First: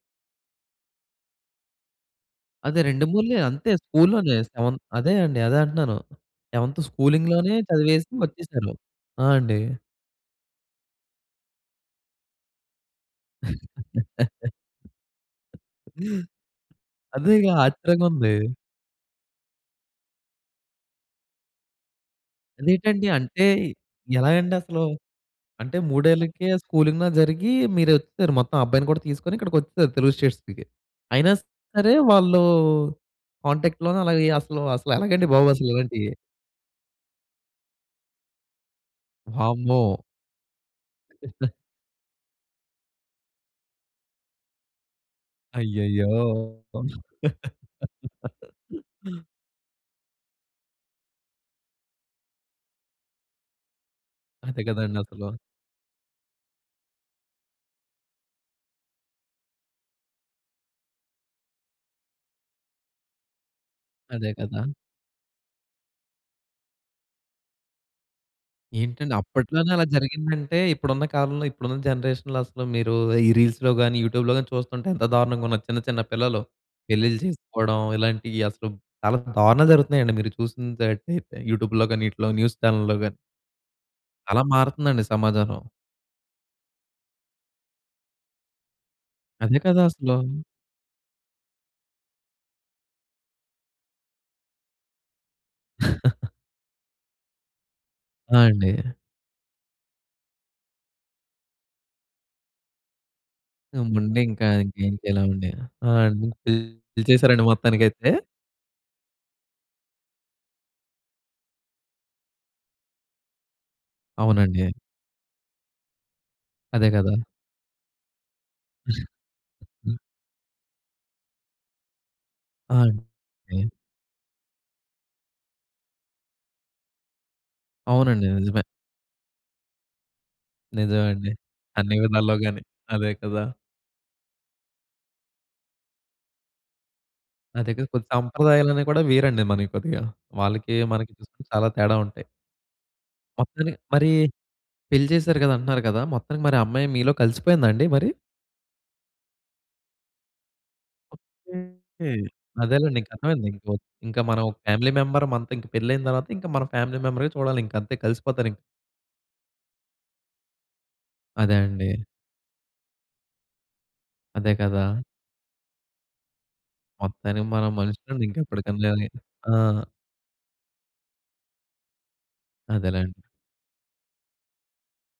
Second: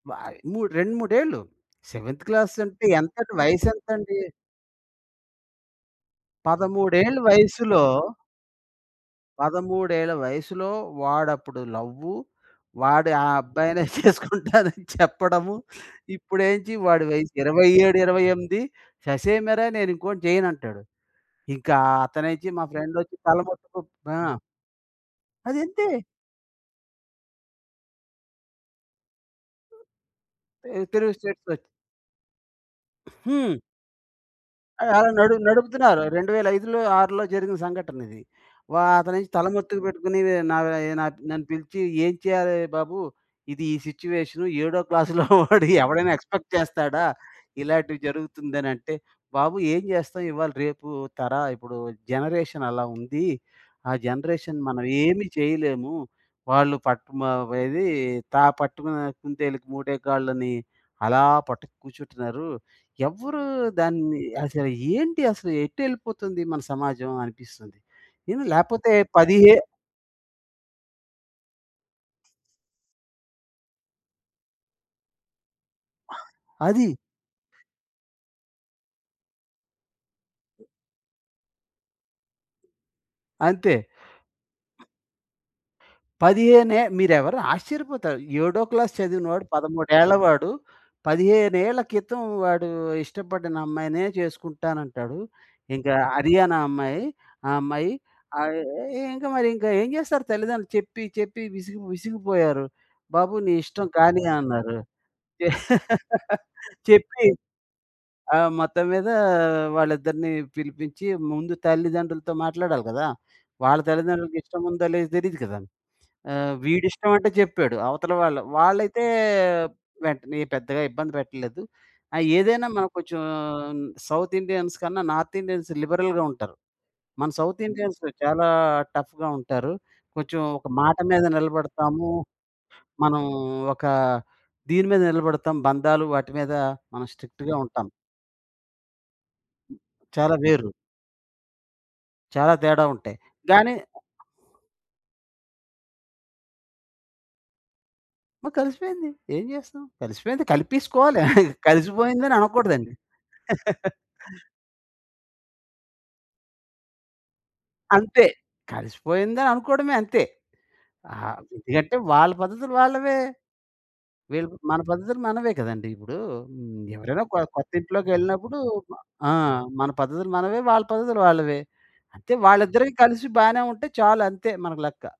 వాయ్ మూడ్ 2, 3 ఏళ్ళు సెవెంత్ అదే క్లాసంటే 2 ఎంతండి ముళ్ళే అంతే వయసెంతండి? స్కూలులోనే సెవెన్ అదే అండి అదే అంటనాను. సెవెంత్ 13 ఏళ్ళ స్కూలింగ్ లోనే వయసుల... చదివేసి వచ్చేసారు. ఆ! అండి. 13 ఏళ్ళ వయసులో "వాడు అప్పుడు లవ్వు, వాడు ఆ అబ్బాయినే చేసుకుంటానని చెప్పడము. ఇప్పుడేం‌చి వాడి వయసు అదేగా ఇరవై ఏడు, ఇరవై ఆశ్చర్యంగుంది. ఎనిమిది ససేమిర నేను ఇంకోడిని చేయనంటాడు". ఇంకా అతనుంచి మా ఫ్రెండ్ అదేటండి? వచ్చి అంటే తలపట్టుకు ఆ! ఎలాగండి అసలు? అంటే అదంతే. మూడేళ్లకే స్కూలింగ్‌లో జరిగి మీరొచ్చేసారు మొత్తం ఆ అబ్బాయిని కూడా తీసుకొని ఇక్కడికొచిసారు తెలుగు స్టేట్స్‌కి. తె తెలుగు అయినా స్టేట్స్‌ వచ్ సరే వాళ్ళు హ్మ్. కాంటాక్ట్‌లోనే అలాగే అసలు అది అలా అసలేలాగండి నడు బాబు అసలు నడుపుతున్నారు ఇలాంటియ్యి. రెండు వేల ఐదులో ఆరులో జరిగిన సంఘటన ఇది. వ అతనేంచి తలమత్తుకు వామ్మో! పెట్టుకుని నయి నా నన్ను పిలిచి ఏం చేయాలి బాబు? ఇది ఈ సిట్యుయేషన్ ఏడో క్లాస్‌లో వాడి ఎవడైనా అయ్యయ్యో! ఎక్స్పెక్ట్ చేస్తాడా? ఇలాంటివి జరుగుతుందనినంటే బాబు ఏం చేస్తాం ఇవాళ రేపు తర ఇప్పుడు జనరేషన్ అలా ఉంది. ఆ జనరేషన్ అంతే మనం ఏమి కదండసలు. చేయలేము, వాళ్ళు పాట్ మవ ఏది త పట్టుకున్న కుంతేలుకి మూడే కాళ్ళని అలా పట్టుకు కూర్చుంటున్నారు. ఎవరు దాన్ని అదే కదా! అసలు ఏంటి అసలు ఎటెళ్ళిపోతుంది మన సమాజం అనిపిస్తుంది. ఇంది లేకపోతే ఏంటండి? పదిహే అప్పట్లోనే అలా జరిగిందంటే ఇప్పుడున్న కాలంలో ఇప్పుడున్న జనరేషన్‌లో అసలు మీరు ఈ రీల్స్‌లో గాని యూట్యూబ్‌లో గాని చూస్తుంటే ఎంత దారుణంగా ఉన్న చిన్న చిన్న పిల్లలు అది. పెళ్లిలు చేసుకోవడం ఇలాంటియ్యి అసలు చాలా దారుణాలు జరుగుతున్నాయండి. మీరు చూసినటైతే యూట్యూబ్‌లో గాని ఈటిలో న్యూస్ చానెల్‌లో గాని. అంతే. అలా మారుతుందండి సమాజం. పదిహేనే మీరు ఎవరు ఆశ్చర్యపోతారు. ఏడో క్లాస్ చదివిన వాడు అదే కదా! 13 ఏఏళ్ల అసలు. వాడు 15 ఏళ్ల కితం వాడు ఇష్టపడిన అమ్మాయినే చేసుకుంటానంటాడు. ఇంక హర్యానా అమ్మాయి ఆ అమ్మాయి ఆ! ఆహ్, అండి. ఇంకా మరి ఇంకా ఏం చేస్తారు? తల్లిదండ్రులు చెప్పి చెప్పి విసిగి విసిగిపోయారు. బాబు నీ ఆ! ఇష్టం కాని ఉండింకా అన్నారు. ఇంకేం చెయ్యలేమండి. ఆహ్, అండి పిల్ చెప్పి పిలిచేసారండి మొత్తానికైతే? ఆ మొత్తం మీద వాళ్ళిద్దరిని పిలిపించి ముందు తల్లిదండ్రులతో మాట్లాడాలి కదా! వాళ్ళ తల్లిదండ్రులకి ఇష్టం అవునండి. ఉందో లేదో తెలీదు కదా! ఆహ్, వీడి అదే ఇష్టం గదా! అంటే చెప్పాడు అవతల వాళ్ళు వాళ్ళైతే వెంటనే పెద్దగా ఇబ్బంది పెట్టలేదు. ఆ ఏదైనా ఆ! మనం అండి. కొంచెం ఏ సౌత్ ఇండియన్స్ కన్నా నార్త్ ఇండియన్స్ లిబరల్‌గా ఉంటారు. మన సౌత్ ఇండియన్స్ అవునండి. చాలా నిజమే. టఫ్‌గా ఉంటారు. కొంచెం ఒక మాట నిజమె మీద అండి. అన్ని నిలబడతాము, విధాలలో గాని అదే మనం కదా! ఒక దీని మీద నిలబడతాం, బంధాలు వాటి మీద మనం స్ట్రిక్ట్‌గా నా దగ్గర ఉంటాం. కొన్ని సంప్రదాయాలనేవి కూడా వేరండి మనయి కొద్దిగా. చాలా వేరు. వాళ్ళకి మనకి చూసుకుంటే చాలా తేడా ఉంటాయి. చాలా తేడా ఉంటాయి గానీ! మొత్తానికి మరి పెళ్లి చేసారు కదా అంటనారు కదా! మొత్తానికి మరి ఆ అమ్మాయి మీలో కలిసిపోయిందా అండి మరి? ఆ! కలిసిపేంది ఏం చేస్తం? కలిసిపోయింది కలిపేసుకోవాలి ఓకేకే. కలిసిపోయిందని అనకూడదండి. అదేలేండి ఇంక అర్థమైంది ఇంకో ఇంకా మనం ఒక ఫ్యామిలీ మెంబర్ మనతో పెళ్లి అయిన తరువాత ఇంకా మన ఫ్యామిలీ మెంబరే చూడాలింకా అంతే అంతే కలిసిపోతా‌రింకా. కలిసిపోయిందని అనుకోవడమే అంతే. ఆహ్, అదే అండి. ఎందుకంటే వాళ్ళ పద్ధతులు వాళ్ళవే. వీళ్ళు అదే మన కదా! పద్ధతులు మనవే కదండీ! ఇప్పుడు హ్మ్. ఎవరైనా కొ మొత్తానికి మనం మనుషులండి కొత్తింట్లోకెళ్ళినప్పుడు ఇంకెప్పటికన్నా. ఆ! ఆ! మన పద్ధతులు మనవే వాళ్ళ పద్ధతులు వాళ్ళవే. అంతే వాళ్ళిద్ద‌రివి అదేలేండి. కలిసి బానే ఉంటే చాలు అంతే మనకు లెక్క.